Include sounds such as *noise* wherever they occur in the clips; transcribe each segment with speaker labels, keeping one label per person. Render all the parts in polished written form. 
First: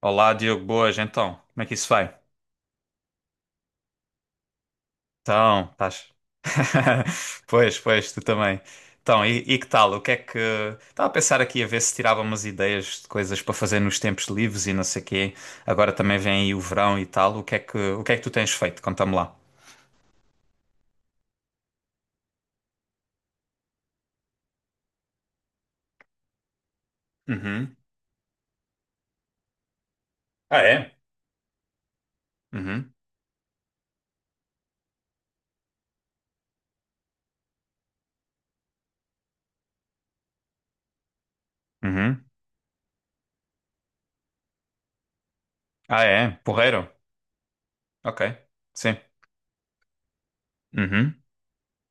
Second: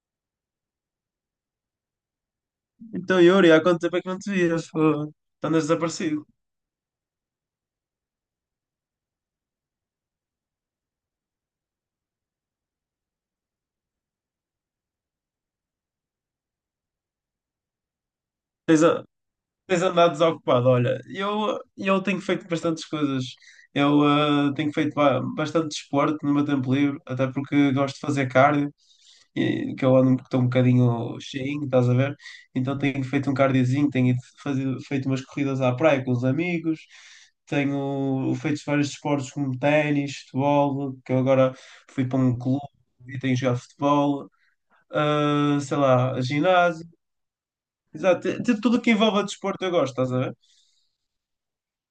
Speaker 1: Olá, Diogo, boas, então, como é que isso vai?
Speaker 2: Então, Yuri, há quanto tempo é que não te vias? Fogo. Tu andas
Speaker 1: Então, estás.
Speaker 2: desaparecido.
Speaker 1: *laughs* Pois, pois, tu também. Então, e que tal? O que é que. Estava a pensar aqui a ver se tirava umas ideias de coisas para fazer nos tempos livres e não sei quê. Agora também vem aí o verão e tal. O que é que tu tens feito?
Speaker 2: Tens, a-
Speaker 1: Conta-me lá.
Speaker 2: Tens andado desocupado. Olha, eu tenho feito bastantes coisas. Eu tenho feito bastante desporto no meu tempo livre, até porque
Speaker 1: Uhum.
Speaker 2: gosto de fazer cardio, e, que eu ando, estou um
Speaker 1: Ah, é?
Speaker 2: bocadinho cheinho, estás a ver? Então
Speaker 1: Uhum.
Speaker 2: tenho feito um cardiozinho, tenho ido fazer, feito umas corridas à praia com os amigos, tenho feito vários desportos como ténis, futebol, que eu agora fui para
Speaker 1: Uhum.
Speaker 2: um clube e tenho jogado futebol. Sei
Speaker 1: Ah,
Speaker 2: lá,
Speaker 1: é?
Speaker 2: ginásio,
Speaker 1: Porreiro? Ok.
Speaker 2: exato, de tudo que
Speaker 1: Sim.
Speaker 2: envolve desporto eu gosto, estás a ver?
Speaker 1: Uhum.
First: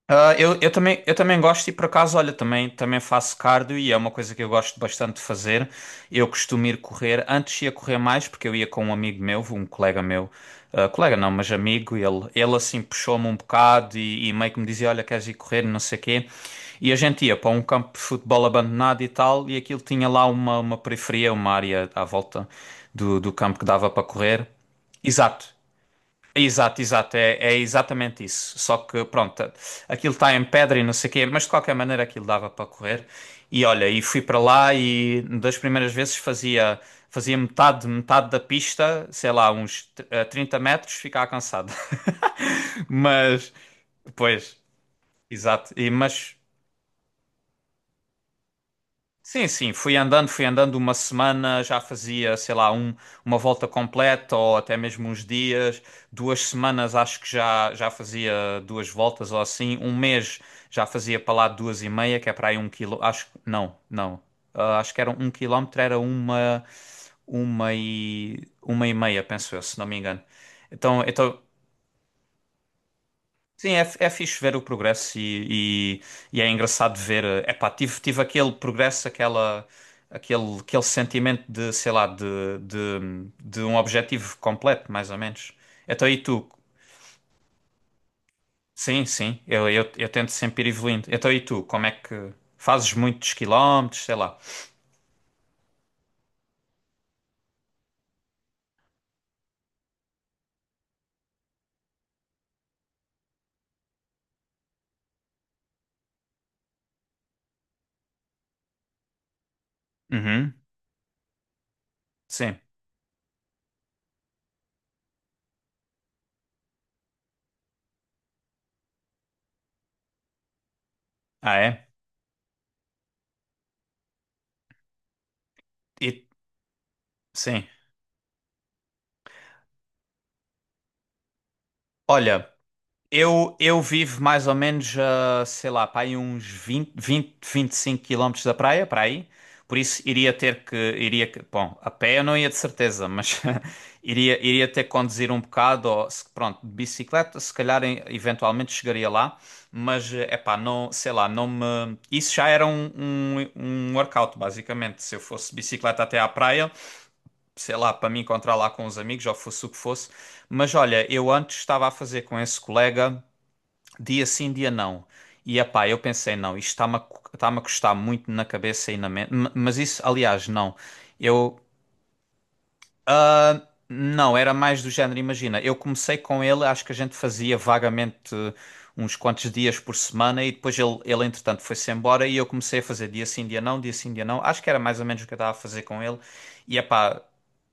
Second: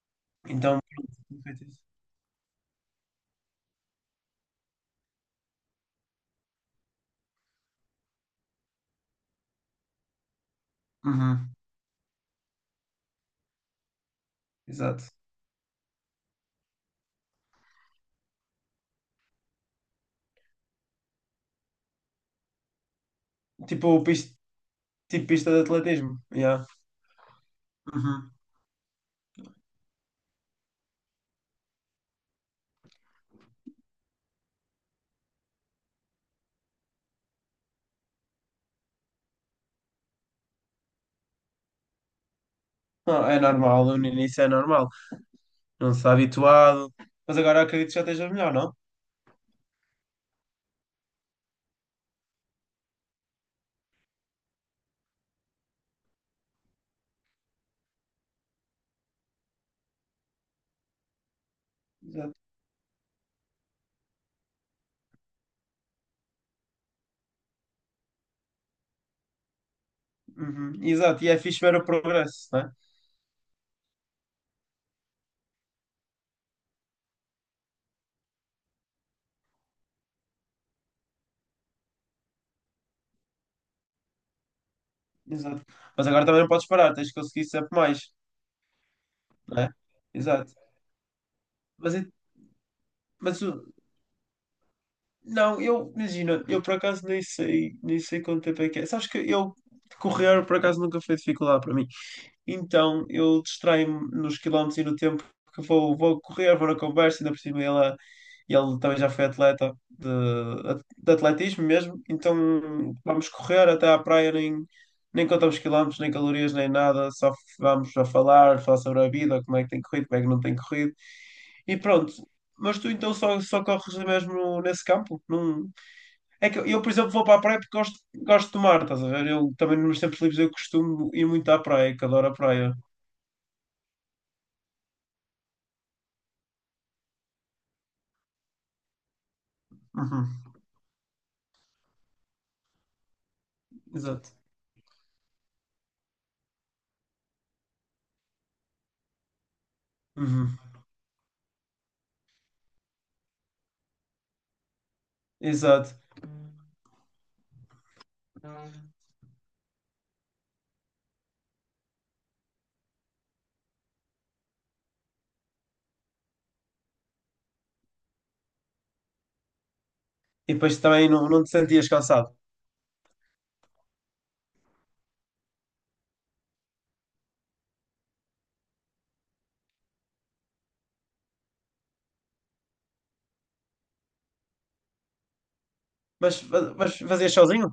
Speaker 1: Ah, eu, eu
Speaker 2: Então,
Speaker 1: também,
Speaker 2: pronto,
Speaker 1: eu também
Speaker 2: tenho feito
Speaker 1: gosto e
Speaker 2: isso.
Speaker 1: por acaso, olha, também faço cardio e é uma coisa que eu gosto bastante de fazer. Eu costumo ir correr, antes ia correr mais porque eu ia com um amigo meu, um colega meu, colega não, mas
Speaker 2: Uhum,
Speaker 1: amigo, ele assim puxou-me um bocado e meio que me dizia, olha,
Speaker 2: exato.
Speaker 1: queres ir correr, não sei quê. E a gente ia para um campo de futebol abandonado e tal, e aquilo tinha lá uma periferia, uma área à volta do campo que dava para
Speaker 2: Tipo, pista,
Speaker 1: correr.
Speaker 2: tipo
Speaker 1: Exato.
Speaker 2: pista de atletismo, yeah.
Speaker 1: Exato, exato, é exatamente
Speaker 2: Uhum.
Speaker 1: isso. Só que, pronto, aquilo está em pedra e não sei o quê, mas de qualquer maneira aquilo dava para correr. E olha, e fui para lá e das primeiras vezes fazia metade da pista, sei lá, uns 30 metros, ficava cansado. *laughs*
Speaker 2: Não, é
Speaker 1: Mas,
Speaker 2: normal, no início é
Speaker 1: pois,
Speaker 2: normal,
Speaker 1: exato. E,
Speaker 2: não se está
Speaker 1: mas
Speaker 2: habituado, mas agora acredito que já esteja melhor, não?
Speaker 1: Sim, sim, fui andando uma semana, já fazia, sei lá, uma volta completa ou até mesmo uns dias. 2 semanas acho que já fazia duas voltas ou assim. Um mês já fazia para lá duas e meia, que é
Speaker 2: Exato.
Speaker 1: para aí um quilo. Acho que, não, não. Ah, acho que era 1 quilómetro, era uma e meia, penso eu, se não me engano.
Speaker 2: Uhum,
Speaker 1: Então,
Speaker 2: exato, e é
Speaker 1: então
Speaker 2: fixe ver o progresso, né?
Speaker 1: Sim, é fixe ver o progresso e é engraçado ver. Epá, tive aquele progresso, aquele sentimento de, sei lá, de um objetivo completo, mais ou menos.
Speaker 2: Exato.
Speaker 1: Então
Speaker 2: Mas
Speaker 1: e
Speaker 2: agora também não
Speaker 1: tu?
Speaker 2: podes parar, tens que conseguir sempre mais,
Speaker 1: Sim, sim, eu,
Speaker 2: né?
Speaker 1: eu, eu tento
Speaker 2: Exato.
Speaker 1: sempre ir evoluindo. Então e tu? Como é
Speaker 2: Mas, e-
Speaker 1: que fazes muitos
Speaker 2: mas o-
Speaker 1: quilómetros, sei lá?
Speaker 2: Não, eu, imagina, eu por acaso nem sei, nem sei quanto tempo é que é. Sabes que eu correr por acaso nunca foi dificuldade para mim. Então eu distraio-me nos quilómetros e no tempo, porque vou, vou correr, vou na conversa, ainda por cima ele também já foi atleta
Speaker 1: Uhum,
Speaker 2: de atletismo mesmo. Então
Speaker 1: sim.
Speaker 2: vamos correr até à praia, nem, nem contamos quilómetros, nem calorias, nem nada, só vamos a falar, falar sobre a vida, como é que tem corrido, como é que não tem corrido.
Speaker 1: Ah,
Speaker 2: E
Speaker 1: é?
Speaker 2: pronto. Mas tu então só, só corres mesmo nesse campo? Não...
Speaker 1: E,
Speaker 2: É que eu, por exemplo, vou para a praia
Speaker 1: sim.
Speaker 2: porque gosto, gosto de mar, estás a ver? Eu também nos tempos livres eu costumo ir muito à praia, que adoro a
Speaker 1: Olha.
Speaker 2: praia.
Speaker 1: Eu vivo mais ou menos, a, sei lá, para aí uns 25 quilómetros da praia, para aí. Por isso
Speaker 2: Uhum,
Speaker 1: iria ter que, iria, que- bom, a pé eu não ia de certeza, mas *laughs*
Speaker 2: exato.
Speaker 1: iria ter que conduzir um bocado, ou, pronto, de bicicleta, se calhar eventualmente chegaria lá, mas, é pá,
Speaker 2: Uhum,
Speaker 1: não, sei lá, não me... Isso já era um workout, basicamente, se eu fosse de
Speaker 2: exato.
Speaker 1: bicicleta até à praia, sei lá, para me encontrar lá com os amigos, ou fosse o que fosse, mas olha, eu antes estava a fazer com esse colega dia sim, dia não. E epá, eu pensei, não, isto está-me a custar muito na cabeça e na mente. Mas isso, aliás,
Speaker 2: E
Speaker 1: não.
Speaker 2: depois também não, não te
Speaker 1: Eu.
Speaker 2: sentias cansado.
Speaker 1: ah, não, era mais do género, imagina. Eu comecei com ele, acho que a gente fazia vagamente uns quantos dias por semana e depois ele entretanto, foi-se embora e eu comecei a fazer dia sim, dia não, dia sim, dia não. Acho que era mais ou menos o que eu estava a fazer com ele. E
Speaker 2: Mas
Speaker 1: epá,
Speaker 2: fazias sozinho?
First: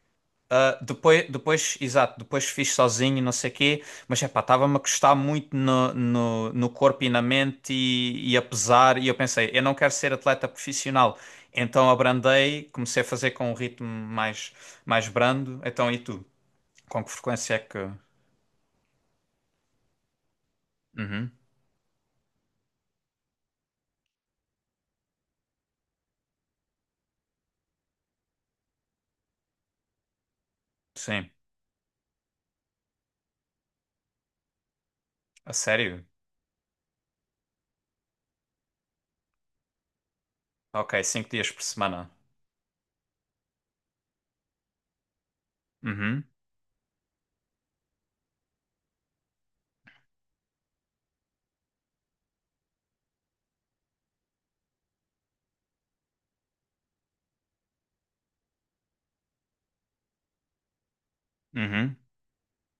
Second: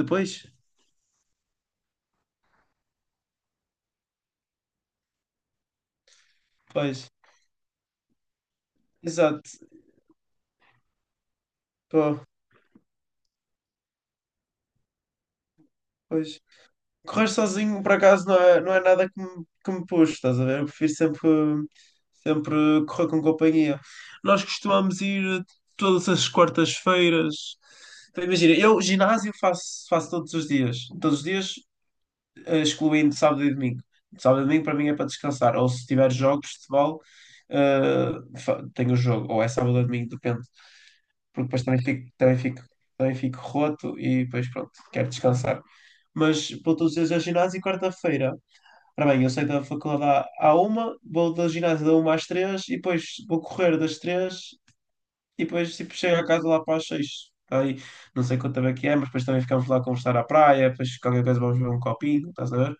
Speaker 2: Depois?
Speaker 1: depois, exato, depois fiz sozinho, não sei o quê, mas epá, estava-me a custar muito no corpo e
Speaker 2: Pois.
Speaker 1: na mente e a pesar, e eu pensei,
Speaker 2: Exato.
Speaker 1: eu não quero ser atleta profissional, então
Speaker 2: Pô,
Speaker 1: abrandei, comecei a fazer com um ritmo mais brando, então e tu?
Speaker 2: pois.
Speaker 1: Com que
Speaker 2: Correr
Speaker 1: frequência é que...
Speaker 2: sozinho, por acaso, não é, não é nada que me, que me puxe, estás a ver? Eu prefiro sempre,
Speaker 1: Uhum,
Speaker 2: sempre correr com companhia. Nós costumamos ir todas as quartas-feiras. Então, imagina, eu ginásio faço, faço todos os dias. Todos os
Speaker 1: sim,
Speaker 2: dias excluindo sábado e domingo. Sábado e domingo para mim é para
Speaker 1: a
Speaker 2: descansar. Ou se
Speaker 1: sério?
Speaker 2: tiver jogos de futebol, tenho o jogo. Ou é sábado ou domingo, depende.
Speaker 1: Ok, cinco
Speaker 2: Porque
Speaker 1: dias por
Speaker 2: depois também
Speaker 1: semana.
Speaker 2: fico roto e depois pronto, quero descansar.
Speaker 1: Uhum,
Speaker 2: Mas vou todos os dias ao ginásio e quarta-feira. Ora bem, eu saio da faculdade à uma, vou da ginásio da uma às três e depois vou correr das três e depois tipo, chego a casa lá para as seis. Tá aí, não sei quanto tempo é que é, mas depois também ficamos lá a conversar à praia, depois qualquer coisa vamos ver um
Speaker 1: uhum,
Speaker 2: copinho, estás a ver?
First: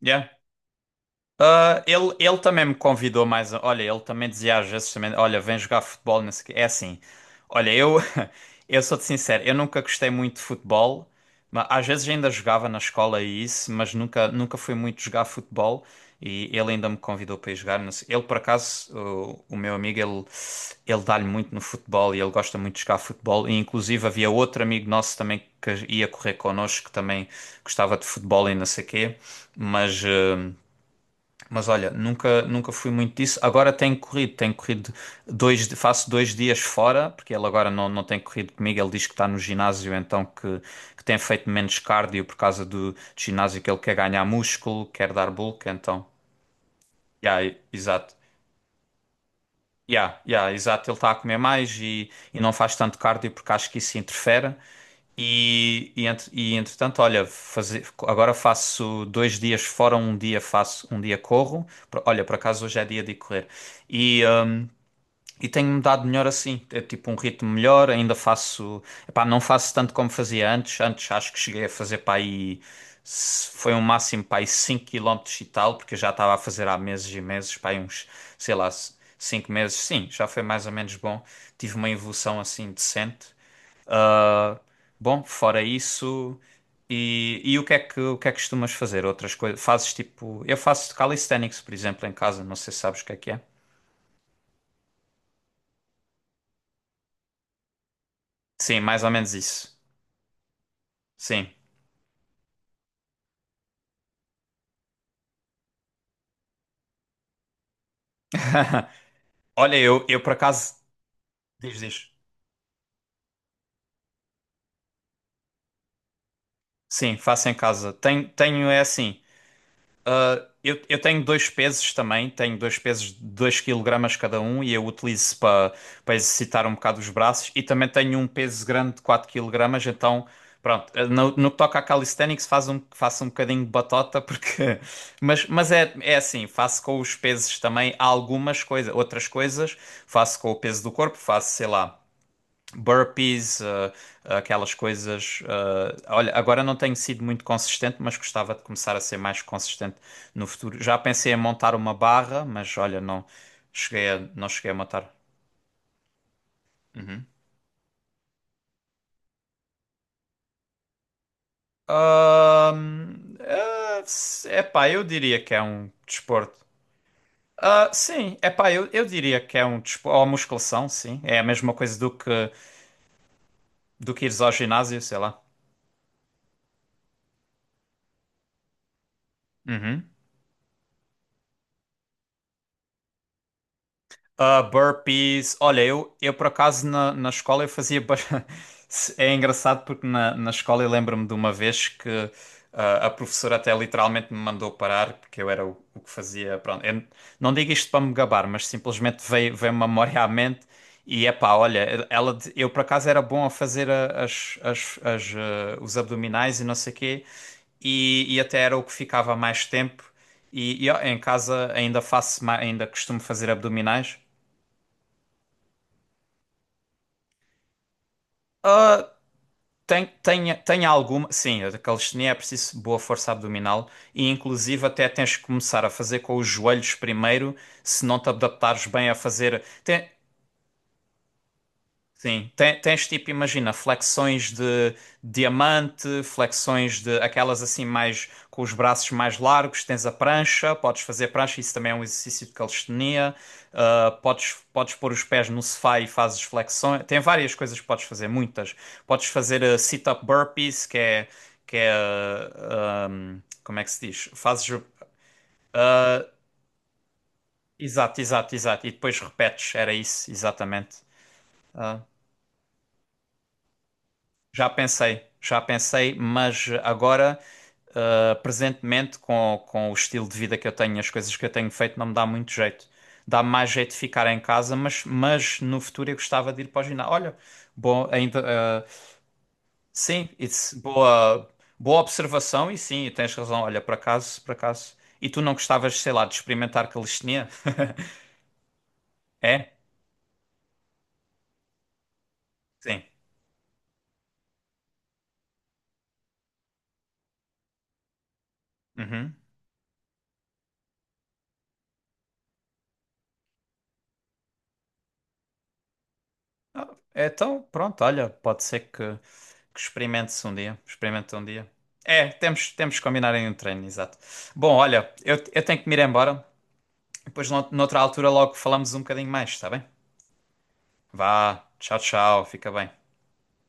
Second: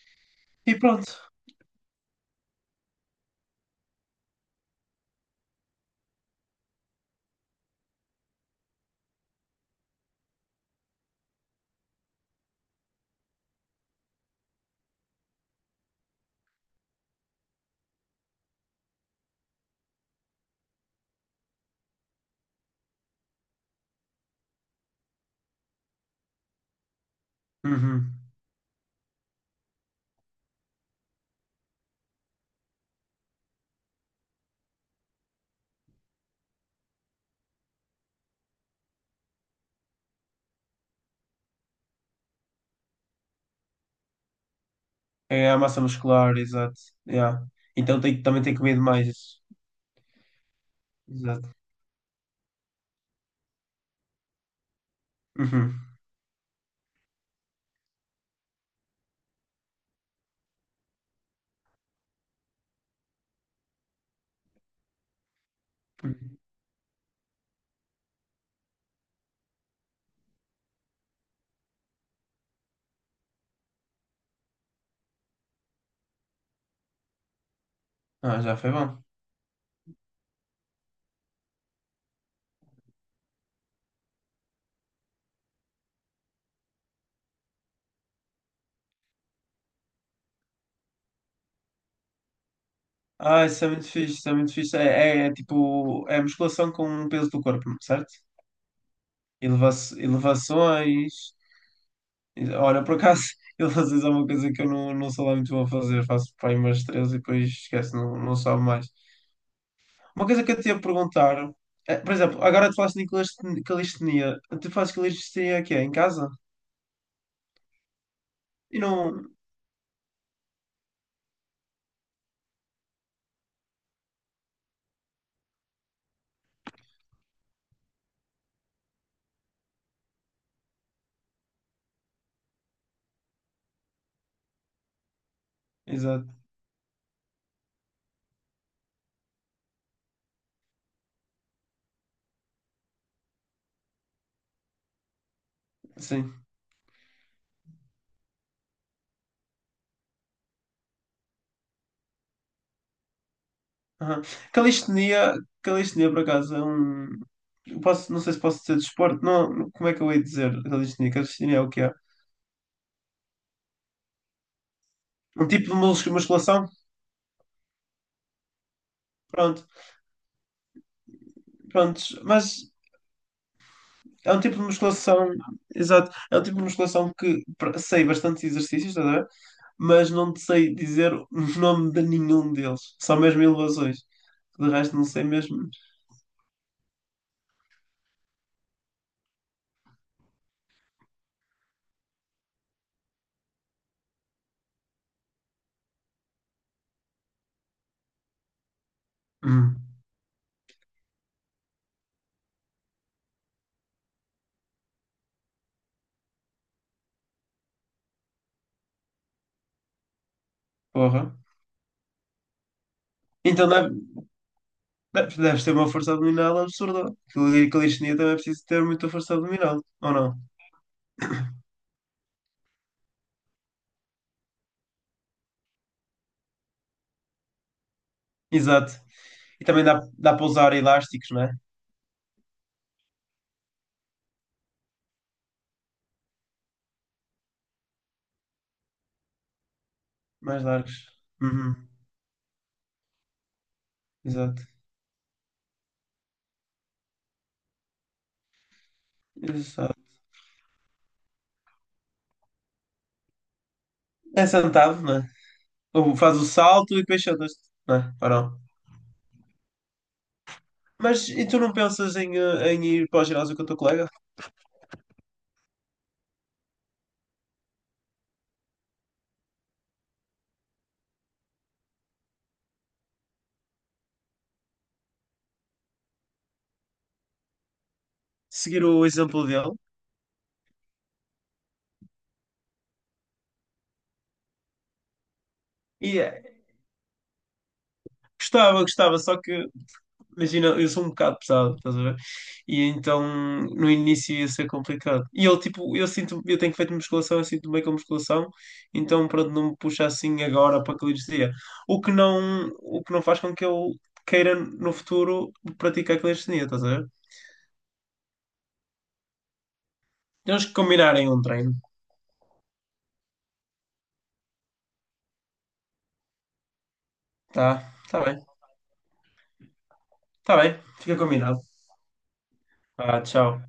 Speaker 1: yeah.
Speaker 2: E pronto,
Speaker 1: Ah, ele também me convidou mais. Olha, ele também dizia às vezes também, olha, vem jogar futebol, não sei o quê. É assim. Olha, eu, *laughs* eu sou-te sincero, eu nunca gostei muito de futebol, mas às vezes ainda jogava na escola e isso, mas nunca fui muito jogar futebol e ele ainda me convidou para ir jogar. Não sei- Ele, por acaso, o meu amigo, ele dá-lhe muito no futebol e ele gosta muito de jogar futebol. E inclusive havia outro amigo nosso também que ia correr connosco, que também gostava de
Speaker 2: uhum.
Speaker 1: futebol e não sei o quê, mas. hum, mas olha, nunca fui muito disso. Agora tenho corrido dois, faço dois dias fora, porque ele agora não tem corrido comigo. Ele diz que está no ginásio, então que tem feito menos cardio por causa do ginásio, que ele quer ganhar músculo, quer dar
Speaker 2: É a
Speaker 1: bulk,
Speaker 2: massa
Speaker 1: então.
Speaker 2: muscular, exato.
Speaker 1: Yeah,
Speaker 2: Yeah. Então
Speaker 1: exato.
Speaker 2: tem, também tem comido mais.
Speaker 1: Yeah, yeah, exato. Ele está a comer
Speaker 2: Exato.
Speaker 1: mais e não faz tanto cardio porque acho que isso interfere.
Speaker 2: Uhum.
Speaker 1: E entretanto, olha, agora faço dois dias fora, um dia faço, um dia corro. Olha, por acaso hoje é dia de correr. E, hum, e tenho-me dado melhor
Speaker 2: Uhum.
Speaker 1: assim, é tipo um ritmo melhor, ainda faço, epá, não faço tanto como fazia antes. Antes acho que cheguei a fazer para aí, foi um máximo para aí 5 km e tal, porque eu já estava a fazer há meses e meses, para aí uns,
Speaker 2: Ah,
Speaker 1: sei
Speaker 2: já
Speaker 1: lá,
Speaker 2: foi bom.
Speaker 1: 5 meses. Sim, já foi mais ou menos bom. Tive uma evolução assim decente. Ah, bom, fora isso. E o que é que, costumas fazer? Outras coisas? Fazes tipo. Eu faço calisthenics, por exemplo, em casa. Não sei se sabes o que é que é.
Speaker 2: Ah, isso é muito fixe, isso é muito fixe. É tipo, é musculação com o peso do corpo, certo?
Speaker 1: Sim, mais ou menos
Speaker 2: Eleva
Speaker 1: isso.
Speaker 2: elevações.
Speaker 1: Sim.
Speaker 2: Olha, por acaso, *laughs* elevações é uma coisa que eu não, não sou lá muito bom a fazer. Faço para aí umas três e depois esquece, não, não sobe mais.
Speaker 1: *laughs* Olha, eu
Speaker 2: Uma
Speaker 1: por
Speaker 2: coisa que eu te
Speaker 1: acaso.
Speaker 2: ia perguntar,
Speaker 1: Diz,
Speaker 2: é,
Speaker 1: diz.
Speaker 2: por exemplo, agora tu falaste de calistenia. Tu fazes calistenia aqui, em casa?
Speaker 1: Sim, faço em casa. Tenho
Speaker 2: E
Speaker 1: é assim.
Speaker 2: não.
Speaker 1: Ah, eu tenho dois pesos também, tenho dois pesos de 2 kg cada um e eu utilizo para exercitar um bocado os braços e também tenho um peso grande de 4 kg, então pronto, no que toca a calisthenics faço um bocadinho de batota porque *laughs* mas é
Speaker 2: Exato.
Speaker 1: assim, faço com os pesos também algumas coisas, outras coisas faço com o peso do corpo, faço sei lá burpees, aquelas coisas. Olha,
Speaker 2: Sim.
Speaker 1: agora não tenho sido muito consistente, mas gostava de começar a ser mais consistente no futuro. Já pensei em montar uma barra, mas olha, não cheguei a,
Speaker 2: Aham.
Speaker 1: não cheguei a montar.
Speaker 2: Calistenia, Calistenia por acaso é um.
Speaker 1: Uhum.
Speaker 2: Eu posso, não sei se posso dizer desporto, não, como é que eu hei de dizer calistenia? Calistenia é o que é?
Speaker 1: Epá, eu diria
Speaker 2: Um
Speaker 1: que é
Speaker 2: tipo de
Speaker 1: um desporto.
Speaker 2: musculação?
Speaker 1: Ah, sim, epá, eu diria que
Speaker 2: Pronto,
Speaker 1: é um desporto. Ou musculação, sim. É a mesma coisa do
Speaker 2: prontos.
Speaker 1: que,
Speaker 2: Mas
Speaker 1: do que
Speaker 2: é um
Speaker 1: ires ao
Speaker 2: tipo de
Speaker 1: ginásio, sei
Speaker 2: musculação,
Speaker 1: lá.
Speaker 2: exato, é um tipo de musculação que sei bastantes exercícios, estás a ver? Mas
Speaker 1: Uhum.
Speaker 2: não te sei dizer o nome de nenhum deles, só mesmo elevações.
Speaker 1: Ah,
Speaker 2: De resto, não sei
Speaker 1: burpees.
Speaker 2: mesmo.
Speaker 1: Olha, eu por acaso na escola eu fazia. *laughs* É engraçado porque na escola eu lembro-me de uma vez que a professora até literalmente me mandou parar porque eu era o que fazia. Pronto, eu não digo isto para me gabar, mas simplesmente veio
Speaker 2: Hum,
Speaker 1: uma memória à mente e epá, olha, eu por acaso era bom a fazer os abdominais e não sei o quê e até era o que ficava mais tempo. E, ó, em
Speaker 2: porra.
Speaker 1: casa ainda faço, ainda costumo fazer
Speaker 2: Então, deve,
Speaker 1: abdominais.
Speaker 2: Deve- deves ter uma força abdominal absurda. Aquilo de calistenia também é preciso ter muita
Speaker 1: Ah,
Speaker 2: força abdominal,
Speaker 1: tem,
Speaker 2: ou não?
Speaker 1: tem, tem alguma. Sim, a calistenia é preciso boa força abdominal e, inclusive, até tens que começar a fazer com os joelhos primeiro, se não te adaptares
Speaker 2: Exato.
Speaker 1: bem a fazer.
Speaker 2: E também dá,
Speaker 1: Tem,
Speaker 2: dá para usar elásticos, não é?
Speaker 1: Sim, tens tipo, imagina, flexões de diamante, flexões de aquelas assim mais com os braços mais largos, tens a
Speaker 2: Mais
Speaker 1: prancha, podes
Speaker 2: largos.
Speaker 1: fazer prancha, isso
Speaker 2: Uhum.
Speaker 1: também é um exercício de calistenia, Ah, podes,
Speaker 2: Exato.
Speaker 1: podes pôr os pés no sofá e fazes flexões, tem várias coisas que podes fazer, muitas. Podes fazer
Speaker 2: Exato.
Speaker 1: sit-up burpees, que é, como é que se diz?
Speaker 2: É
Speaker 1: Fazes,
Speaker 2: sentado, não é? Ou
Speaker 1: ah,
Speaker 2: faz o salto e depois sentas-te, não é?
Speaker 1: exato,
Speaker 2: Ou
Speaker 1: exato,
Speaker 2: não?
Speaker 1: exato, e depois repetes, era isso, exatamente.
Speaker 2: Mas e tu não
Speaker 1: Ah,
Speaker 2: pensas em, em ir para o ginásio com o teu colega?
Speaker 1: Já pensei, mas agora, presentemente, com o estilo de vida que eu tenho, as coisas que eu tenho feito, não me dá muito jeito. Dá mais jeito de ficar em casa, mas no futuro eu gostava de ir para o ginásio. Olha, bom, ainda,
Speaker 2: Seguir o exemplo dele.
Speaker 1: sim, it's boa observação e sim, tens razão. Olha, por acaso. E tu não gostavas, sei
Speaker 2: E
Speaker 1: lá, de
Speaker 2: eh,
Speaker 1: experimentar calistenia? *laughs*
Speaker 2: Gostava, gostava, só que
Speaker 1: É?
Speaker 2: imagina, eu sou um bocado pesado, estás a ver? E
Speaker 1: Sim.
Speaker 2: então no início ia ser complicado. E ele, tipo, eu sinto, eu tenho feito musculação, eu sinto bem com musculação, então
Speaker 1: Uhum.
Speaker 2: pronto, não me puxa assim agora para calistenia. O que não faz com que eu queira no futuro praticar calistenia, estás a
Speaker 1: Ah,
Speaker 2: ver?
Speaker 1: então, pronto, olha, pode ser que experimente-se um
Speaker 2: Temos que
Speaker 1: dia.
Speaker 2: combinarem
Speaker 1: Experimente
Speaker 2: um
Speaker 1: um dia.
Speaker 2: treino,
Speaker 1: É, temos que combinar em um treino, exato. Bom, olha, eu tenho que me ir embora. Depois,
Speaker 2: tá?
Speaker 1: noutra altura, logo falamos um bocadinho mais, está bem?
Speaker 2: Tá bem, fica combinado.
Speaker 1: Vá, tchau, tchau, fica bem.
Speaker 2: Ah, tchau.